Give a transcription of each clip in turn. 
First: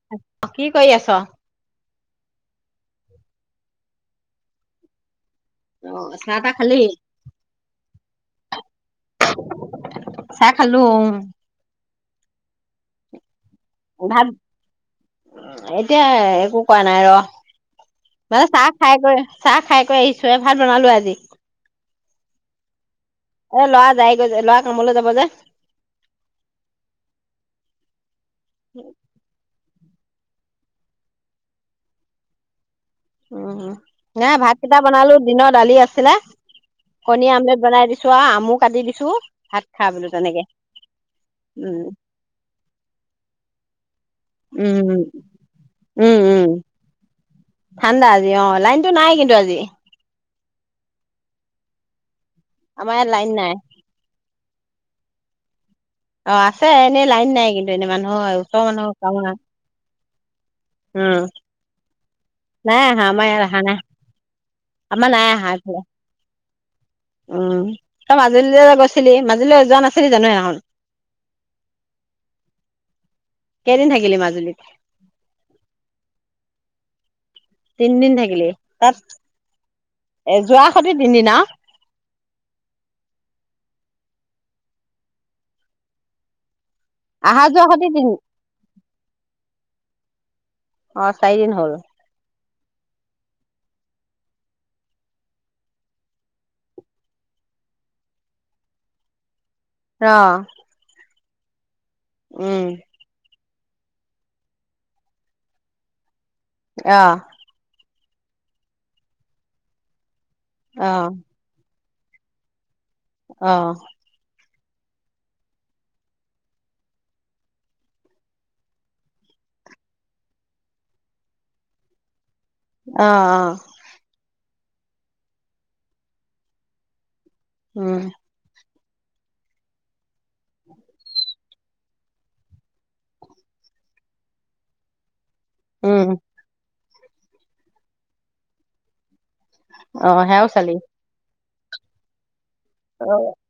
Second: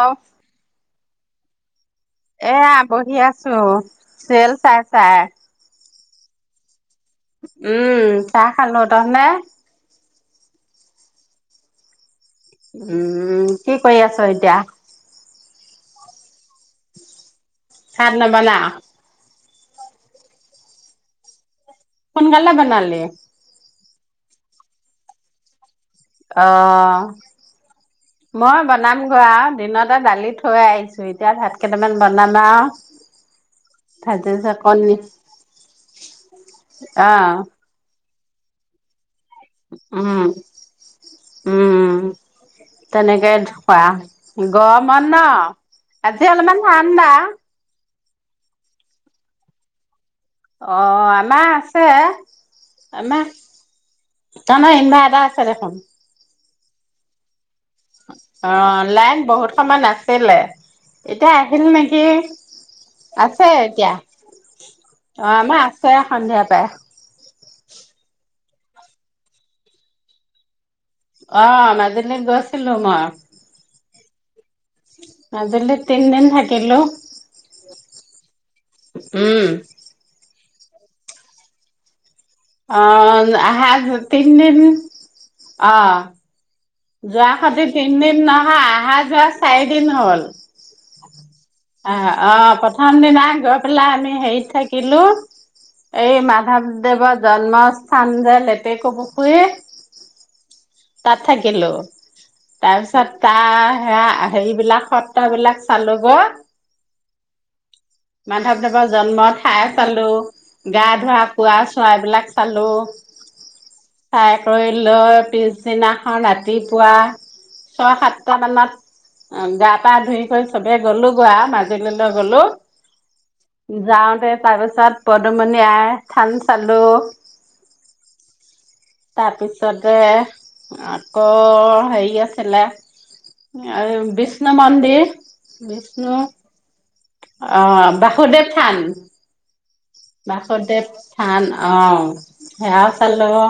অ কি কৰি আছ? এয়া বহি আছোঁ চেল চাই, চাই। অ', চাহ তা খালি? উম চাহ খালোঁ,? তোহটে? চাহ খালো উম। উম, কি কৰি অ', ভাত আছা এতিয়া? এতিয়া একো কৰা নাই ৰ ভাত মানে নবনা চাহ খাই গৈ চাহ খাই কৰি আহিছোঁ ভাত বনালোঁ আজি। সোনকালে বনালি। এ ল'ৰা যাই গৈ যে লৰা কামলৈ যাব যে। অ', মই বনামগৈ আৰু দিনতে দালি থৈ আহিছোঁ। দুুইতাৰ ভাত কেইটামান বনামা আও উম, হা ভাজি ভাত কেইটা কণী বনালো দিনৰ দালি আছিলে অ কণী আমলেট বনাই দিছিলোঁ চোৱা আমু কাটি দিছোঁ ভাত খা বলো উম তেনেকে উম। তেনেকে ধুুৱোৱা উম, গৰমত ন উম, আজি উম, অলপমান ঠাণ্ডা ঠাণ্ডা আজি অ', লাইনতো নাই কিন্তু আজি। অ', আমাৰ আছে ইয়াত লাইন আমাৰ নাই তাহনৰ ইনভাৰ্টাৰ আছে দেখোন। অ', আছে এনেই লাইন নাই কিন্তু এনেই মানুহৰ ওচৰৰ অ' মানুহৰ কাম লাইন বহুত সময় আাছিলে, উম, এতিয়া আহিল নেকি নাই আহা আমাৰ ইয়াত আছে অহা নাই এতিয়া। আমাৰ নাই আহা। এইফালে আছে সন্ধিয়াৰ পাই। উম তই মাজুল গৈছিলি মাজুলী যোৱা নাছিলি জানো সেনাখন। অ', মাজুলীত গৈছিলো মই। কেইদিন থাকিলি মাজুলীত? মাজুলীত তিনদিন থাকিলোঁ। তিনিদিন থাকিলি তাত উম, এ যোৱা সতে তিনিদিন আৰু। অ', আহা তিনিদিন অ'। যোৱা অহা সতে সতি তিন তিনদিন আ। আহা, যোৱা চাৰি দিন হ'ল অ চাৰিদিন হ'ল আহা অ'প্ৰ থমদিনাই গই পেলাই আমি হেৰিত থাকিলো। এই মাধৱদেৱৰ জন্মস্থান যে লেটেকু পুখুৰীত। অ'। তাত থাকিলোঁ, উম তাৰপিছত তাৰ সেয়া হেৰিবিলাক সত্ৰ বিলাক চালোগ। অ'। মাধৱদেৱৰ জন্ম ঠাই পালো, গা অ ধোৱা কুৱা চোৱাবিলাক চালোঁ। অ'। ফাই কৰি লৈ পিছদিনা অ, ৰাতিপুৱা ছয় সাতটা মানত উম, গা পা ধুই কৰি চবে গ'লো গোৱা মাজুলীলৈ গ'লো। অ', অ'। যাওঁতে তাৰ পিছত পদুমণি আই থান চালো। উম। তাৰপিছতে আকৌ হেৰি আছিলে [unintelligible] বিষ্ণু মন্দিৰ। উম বিষ্ণু অ', বাসুদেৱ থান। অ সেয়াও চালি বাসুদেৱ থান অ', সেয়াও অ চালোঁ।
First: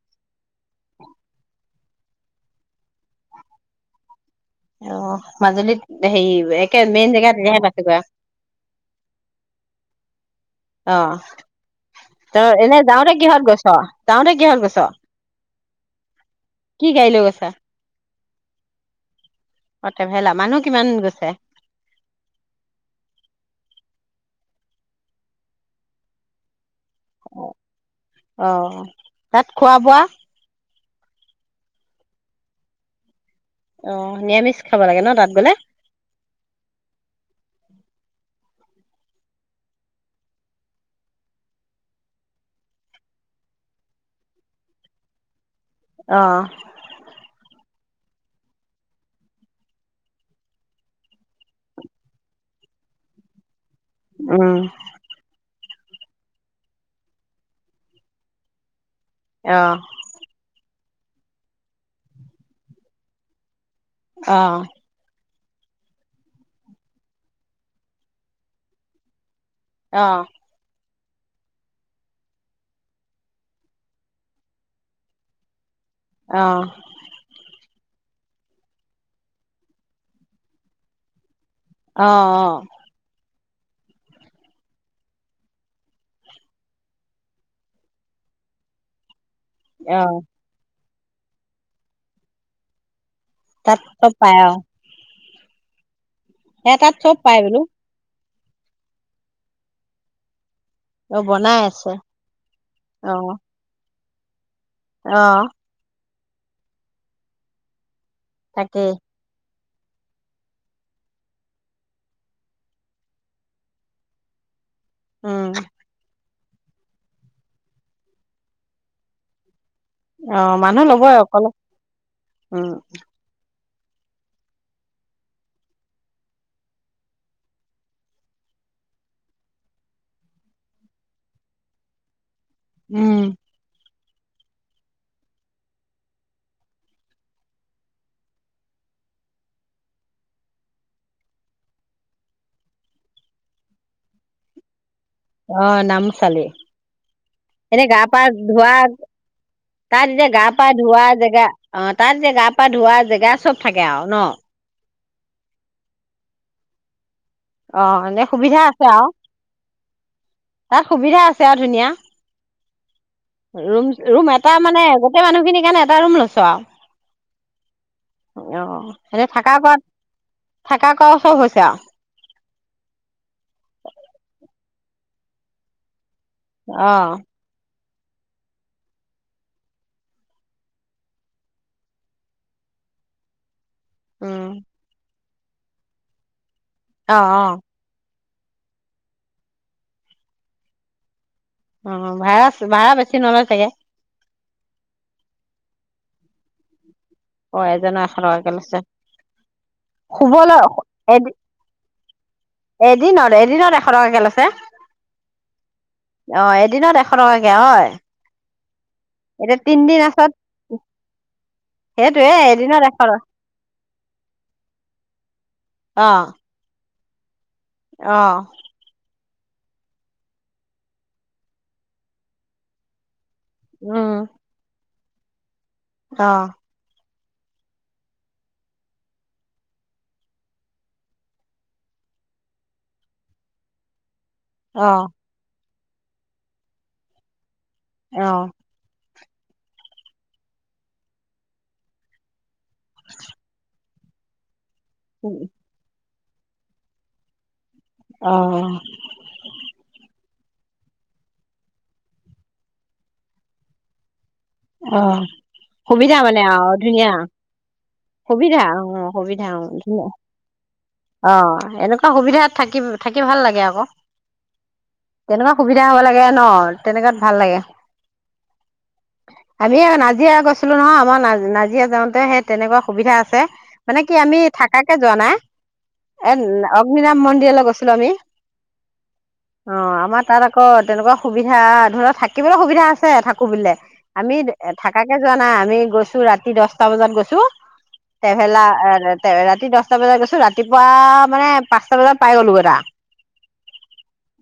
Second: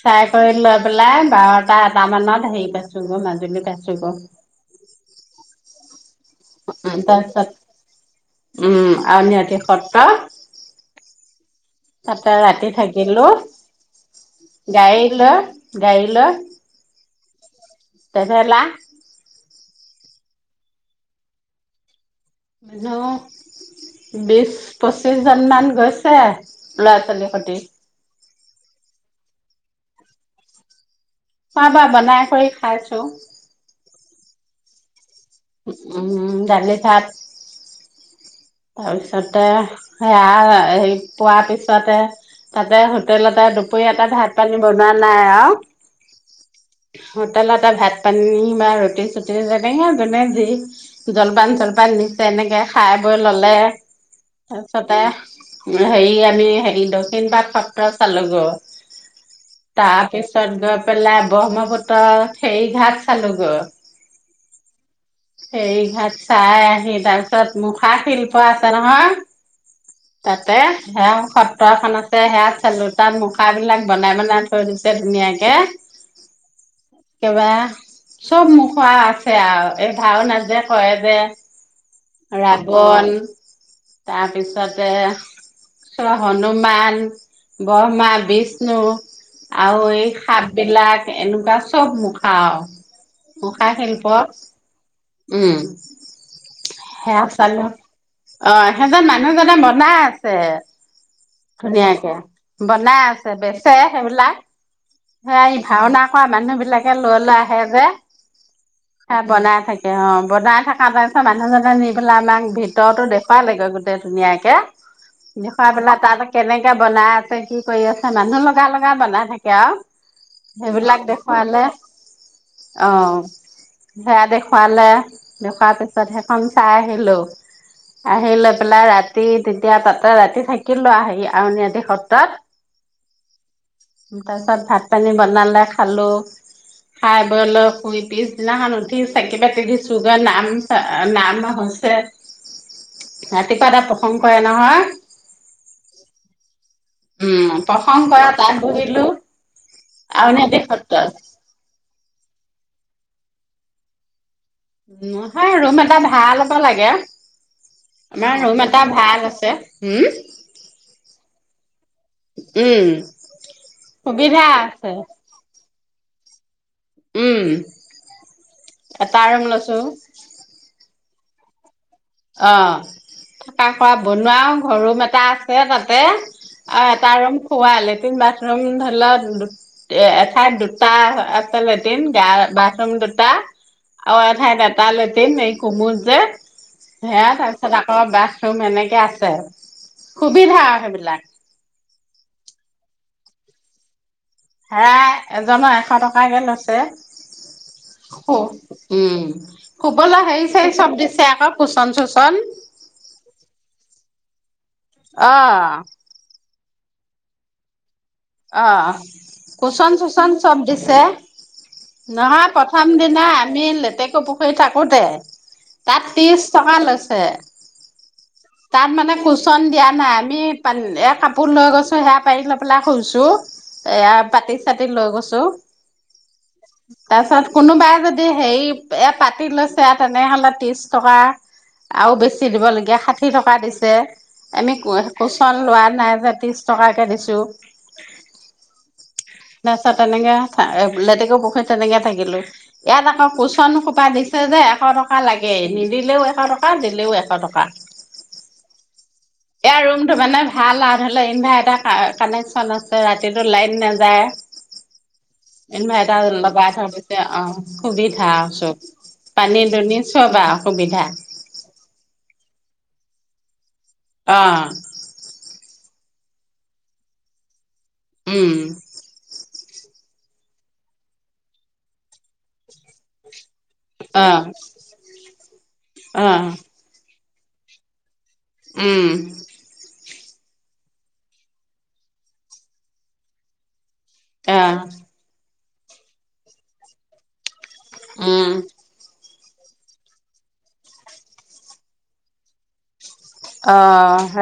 [unintelligible] কৰি লৈ পেলাই বাৰটা এটা মানত হেৰি পাইছোগ' মাজুলী পাইছোগ'। অ', মাজুলীত হেৰি একে মেইন জেগা তাৰপিছত তেতিয়াহে পাইছোগৈ। উম, আউনীআটী সত্ৰ। অ'। তাতে ত' ৰাতি এনে যাওঁতে থাকিলো কিহত গৈছ, যাওঁতে কিহত গৈছ? গাড়ী লৈ গাড়ী কি গাড়ী লৈ গৈছা? টেভেলা অ', ট্ৰেভেলা মানুহ কিমান গৈছে? মানুহ বিশ পঁচিশ জন মান গৈছে। ল'ৰা ছোৱালী হতি। অ', তাত খোৱা বোৱা? খোৱা বোৱা বনাই কৰি খাইছোঁ। অ', নিৰামিচ খাব লাগে ন' তাত গ'লে? উম, উম, দালি ভাত। তাৰপিছতে [unintelligible] পোৱা পিছতে তাতে হোটেলতে দুপৰীয়াতে ভাত পানী বনোৱা নাই আৰু। অ'। হোটেলতে ভাত পানী বা ৰুটি চুটি যেনেকে যোনে যি জলপান চলপান নিশ্চয় এনেকে খাই বৈ ল'লে, উম তাৰপিছতে উম, হেৰি আমি হেৰি দক্ষিণ পাট সত্ৰ চালোগ' অ তাৰ পিছ ছত গৈ পেলাই ব্ৰহ্মপুত্ৰ খেৰী ঘাট চালো গৈ। অ'। ফেৰী ঘাট চাই আহি তাৰ পিছত মোখ খা শিল্প আছে নহয়। অ'। তাতে সেয়াওঁ সত্ৰ এখনতে সেয়া চালোঁ, তাত মুখাবিলাক বনাই বনাই থৈ দিছে ধুনীয়াকে। অ'। কিবা চব মুখো আছে আউ এই ভাওনা যে কৰে যে। অ' অ'। বন তাৰপিছতে ছ হনুমান, ব্ৰহ্মা, বিষ্ণু- আৰু অ এই সাপ বিলাক এনেকুৱা চব মুখা আওঁ। মুখা তাত চব শিল্প পাই অ উম সে তাত চব সেয়া পাই বোলো চালো। অ' সেইজন মানুহজনে বনাই আছে। অ বনাই আছে ধুনীয়াকে বনাই অ আছে বেছ ছে সেইবিলাক অ সেয়া ভাওনা কৰা মানুহ বিলাকে লৈ লৈ আহে যে। তাকেই। সেয়া বনাই থাকে অ'। বনাই থাকা পা মানুহজনে নি পেলাই আমাক ভিতৰতো দেখ দেখোৱালেগে গোটেই ধুনীয়াকে। উম দেখুৱাই পেলাই তাত কেনেকে বনাই আছে কি কৰি আছে মানুহ লগাই লগাই বনাই থাকে আও অ মানুহ সেইবিলাক ল'বই অকলে দেখুৱালে উম অ'। সেয়া দেখুৱালে দেখুৱাৰ পিছত সেইখন চাই আহিলো। আহি লৈ পেলাই ৰাতি তেতিয়া তাতে ৰাতি থাকিলো আহি আউনীআটী সত্ৰত। উম। তাপিছত ভাত পানী বনালে খালোঁ। খাই বৈ লৈ শুই পিছদিনাখন উঠি চাকি বাতি দিছোগে নাম নাম হৈছে [inaudible] ৰাতিপুৱা তাত প্ৰসংগ কৰে নহয়। অ' নাম চালি উম এনে গা প্ৰসংগ পা কৰা তাত ধোৱা, বহিলো তাত এতিয়া গা আউনীআটী পা ধোৱা সত্ৰত জেগা অ, তাত যে গা পা ধোৱা জেগা চব থাকে আউ ন' নহয়, ৰুম এটা ভাৰা লব লাগে। অ, এনে আমাৰ ৰুম সুবিধা এটা আছে আউ। ভাল আছে উম তাত সুবিধা আছে আৰু ধুনীয়া উম ৰুম, ৰুম সুবিধা এটা মানে আছে গোটেই মানুহখিনিৰ কাৰণে এটা ৰুম লৈছ আউ উম অ, এটা এনে ৰুম থাকাৰ লৈছো পৱাত থাকা কৰা চব হৈছে আউ। অ, থাকা কৰা বনোৱাও, ঘ ৰুম এটা আছে তাতে। অ, এটা ৰুম খোৱা। লেট্ৰিন বাথৰুম ধৰি ল দু এ, এঠাইত দুটা আছে লেটিন, গা বাথৰুম দুটা আউ উম এঠাইত এটা লেটিন, এই কোমোদ যে অ সেয়া অ তাৰপিছত আকৌ বাথৰুম এনেকে আছে, সুবিধা আৰু সেইবিলাক। অ, ভাড়া ভাড়া বেছি নলয় চাগে ভাৰা এজনৰ এশ টকাকে লৈছে। অ এজনৰ এশ সু, টকাকে লৈছে উম। শুবলৈ হেৰি শুবলৈ চেৰী চব এদ দিছে আকৌ। কোচণ চোচণ এদিনত, এদিনত এশ টকাকে লছে অ'। অ, এদিনত এশ টকাকে হয়। অ, এতিয়া কোচন তিনদিন চোচন আছত চব দিছে। সেইটোয়ে নহয়, এদিনত প্ৰথম এশ টকা দিনা আমি লেতেকু পুখুৰী থাকোতে, অ তাত তিছ চকা লৈছে। অ। তাত মানে কুচন দিয়া নাই। আমি এয়া কাপোৰ লৈ গৈছো সেয়া পাৰি লৈ পেলাই শুইছো। এইয়া উম পতি চাতি লৈ গৈছো। অ '। তাৰপিছত কোনোবাই যদি সেই এইয়া পাতি লৈছে, তেনেহলে ত্ৰিশ টকা। আৰু বেছি দিবলগীয়া, ষাঠি টকা দিছে। আমি অ কু কুচন লোৱা নাই যে ত্ৰিশ টকাকে দিছো। অ। তাৰপিছত তেনেকে এ লেতেকু পুখুৰীত তেনেকে থাকিলো। ইয়াত আকৌ কুচন সোপা দিছে যে এশ ট কা লাগে, নিদিলেও এশ টকা দিলেও এশ টকা। অ। ইয়াৰ ৰুম টো মানে ভাল আও ধৰিল, ইনভাৰ্টাৰ কা কানে ক্টশ্যন আছে। ৰাতিটো লাইট নাযায়। অ। সুবিধা ইনভাৰ্টাৰ মানে আও লগাই থৈ ধুনীয়া। দিছে অ আৰু সুবিধা চব। অ অ সুবিধা, পানী অ দুনি ধুনীয়া। চব আৰু সুবিধা অ, এনেকুৱা সুবিধাত থাকি, থাকি ভাল লাগে আক। অ। তেনেকুৱা সুবিধা হ'ব লাগে আও ন, তেনেকুৱাত ভাল লাগে। উম। খালি আও নাজিৰা গৈছিলো নহয়। আমাৰ না নাজিৰা যাওঁতে সেই তেনেকুৱা সুবিধা আছে। মানে কি অ আমি থাকাকে যোৱা নাই, অ এ অগ্নিনাভ মন্দিৰলে গৈছিলো আমি। উম। অ, আমাৰ তাত আক তেনেকুৱা সুবিধা ধৰি লও থাকিবলে সুবিধা আছে, থাকো বুলিলে। আমি অ থাকাকে যোৱা নাই, আমি গৈছো ৰাতি দহটা বজাত গৈছো, উম টেভেলাৰ এ ৰেত ৰাতি দহটা বজাত গৈছো, ৰাতিপুৱা মানে পাঁচটা বজাত পাই গ'লো তা। অ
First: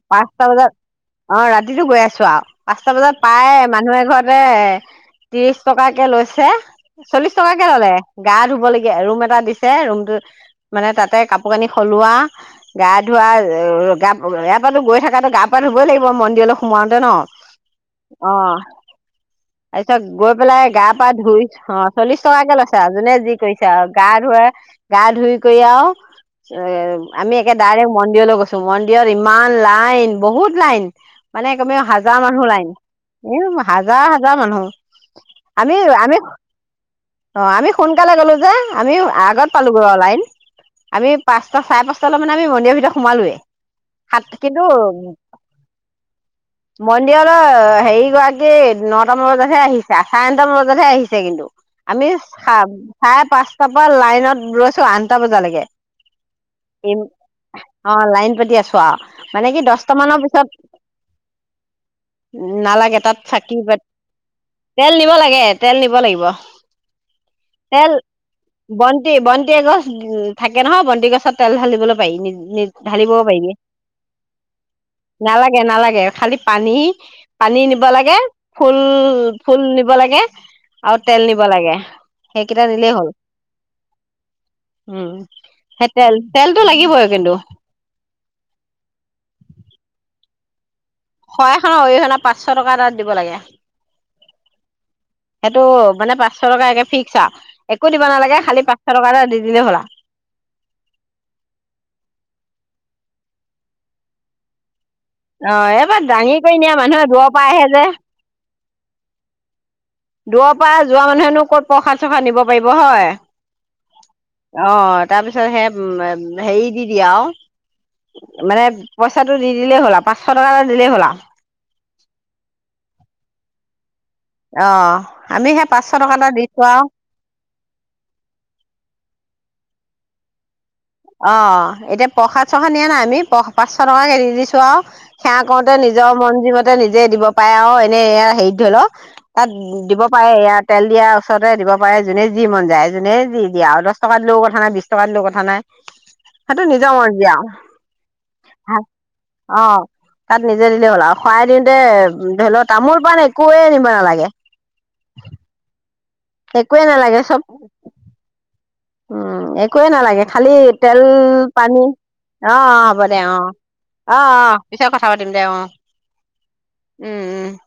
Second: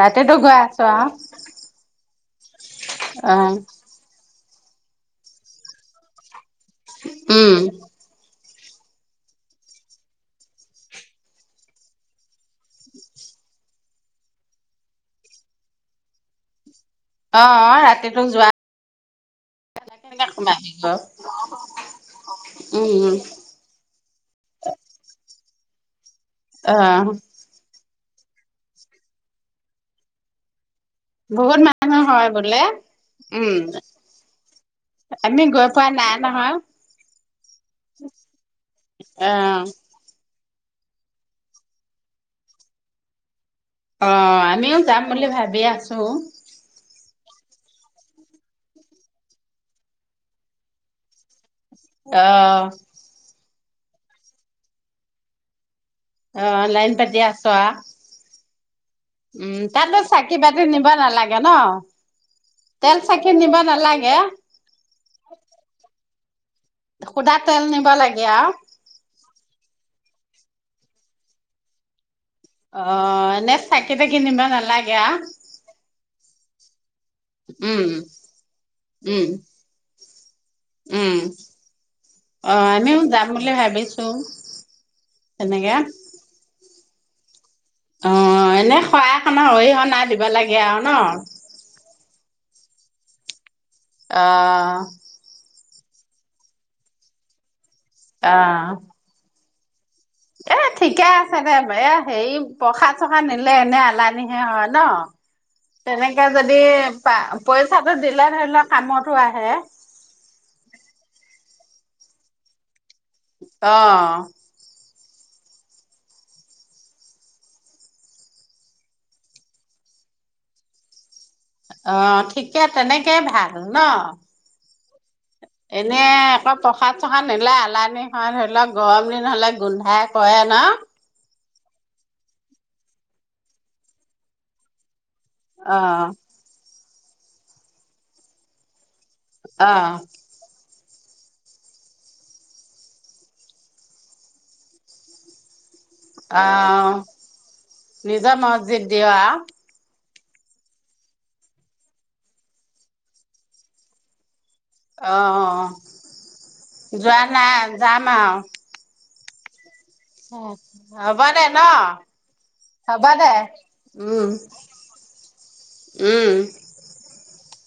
ৰাতিটো পাঁচটা গৈ বজাত। আছো আৰু অ', ৰাতিটো গৈ আছো আও পাঁচটা বজাত অ পায় মানুহে এঘৰতে ত্ৰিশ টকাকে লৈছে, চল্লিশ উম টকাকে ললে, গা ধুবলগীয়া ৰুম এটা দিছে ৰুমটো, মানে তাতে কাপোৰ কানি হলোৱা, গা ধুৱা এ ইয়াৰপাতো গৈ থাকাতো গা পা ধুবই লাগিব মন্দিৰলৈ সোমাওঁতে ন, অ অ ৰাতিটো অ যোৱা তাৰপিছত কেনেকে গৈ পেলাই গা সোমাব পা ধুই, অ চল্লিশ টকাকে লৈছে আও জোনে উম যি কৰিছে। আও গা ধুৱে গা ধুই কৰি আও এ অ আমি এ ডাইৰেক্ট মন্দিৰলৈ গৈছো মন্দিৰত ইমান লাইন বহুত লাইন। মানে বহুত কমেও হাজাৰ হয় মানুহ বোলে লাইন, এও উম হাজ জাৰ হাজাৰ মানুহ, আমি গৈ পোৱা আমিও নাই আমি নহয় অ আমি সোনকালে গ'লো যে আমি অ আগত পালো গৈ। লাইন, আমি পাঁচটা চাৰে পাঁচটালৈ মানে আমি মন্দিৰৰ ভিতৰত সোমালোৱে। অ সাত কিন্তু আমিও যাম বুলি ভাবি আছো। মন্দিৰৰ হেৰি গৰাকী, নটা মান বজতহে আহিছা চাৰে নটা মান বজাতহে আহিছে কিন্তু, আমি অ চা চাৰে পাঁচটাৰ পৰা লাইনত ৰৈছো আঠটা বজালেকে। অ। লাইন পাতি আছ আ। অ লাইন পাতি আছো আৱ। উম। তাতে চাকি বাতি নিব নালাগে ন? তেল নালাগে তাত চাকি নিব নালাগে? তেল নিব লাগে, তেল নিব লাগিব। সুধা তেল নিব লাগে আৱ। বন্তি বন্তি এগছ উ থাকে নহয়। বন্তি গছত তেল ঢালিবলৈ পাৰি নিজ অ ঢালিব পাৰিবি। এনে চাকি তাকি নিব নালাগে আও নালাগে নালাগে, খালি পানী পানী উম নিব লাগে। ফুল উম ফুল নিব লাগে। আও উম তেল নিব লাগে। অ সেইকেইটা নিলেই আমিও হ'ল। যাম বুলি ভাবিছো উম তেনেকে সে তেল, তেলটো লাগিবই কিন্তু। অ এনে শৰাইখন আৰু অৰিহনা দিব লাগে আও ন? শৰাইখন অৰিহণা পাঁচশ টকা এটা দিব লাগে। আ। সেইটো মানে পাঁচশ টকা একে ফিক্স আ। একো দিব অ নালাগে, খালি পাঁচশ টকা এটা দি দিলে হ'ল আ। এ ঠিকে আছে দে। এ হেৰি প্ৰসাদ চসাদ নিলে এনে এলানিহে হয় ন। অ এইবাৰ তেনেকে দাঙি কৰি যদি নিয়া মানুহে পা দূৰৰ পৰা আহে যে পইচাটো দিলে ধৰি লোৱা কামতো আহে। দূৰ পা যোৱা মানুহেনো ক'ত প্ৰসাদ চসাদ নিব পাৰিব হয়। অ। অ তাৰ পিছত সে হেৰি দি দিয়ে আৱ। মানে পইচাটো দি দিলেই হ'ল আ। পাঁচশ টকা এটা দিলেই হ'ল আ। অ ঠিকে, তেনেকে ভাল ন। অ আমি সেই পাঁচশ টকা এটা দিছো আৱ। খন নিলে এলানি হয়। ধৰি লওক গৰম দিন হলে গোন্ধাই কৰে ন। অ। এতিয়া প্ৰসাদ ছসাদ নিয়া নাই আমি। প পাঁচশ টকাকে দি দিছো আৱ। সেৱা কৰোতে অ নিজৰ মন জি মতে নিজে দিব পাৰে আৱ এনেই এ হেৰিত ধৰি ল। তাত অ দিব পাৰে ইয়াত। তেল দিয়া ওচৰতে দিব পাৰে। যোনে যি মন যায়, যোনে যি দিয়ে আৱ। দছ টকা দিলেও কথা নাই, বিছ টকা দিলেও কথা নাই। অ সেইটো নিজৰ মৰজি আৱ। নিজৰ মছজিদ দিয় অ। তাত নিজে দিলে হ'ল আৱ। শৰাই দিওঁতে ধৰি ল, তামোল পাণ একোৱে নিব নালাগে। অ, অ, অ। একোৱে নালাগে যোৱা চব নাই যাম আৱ। উম। একোৱেই নালাগে, খালি তেল, হ'ব দে ন পানী। অ----অ হ'ব দে অ। অ, উম অ, পিছত কথা পাতিম দে। উম। উম উম, উম।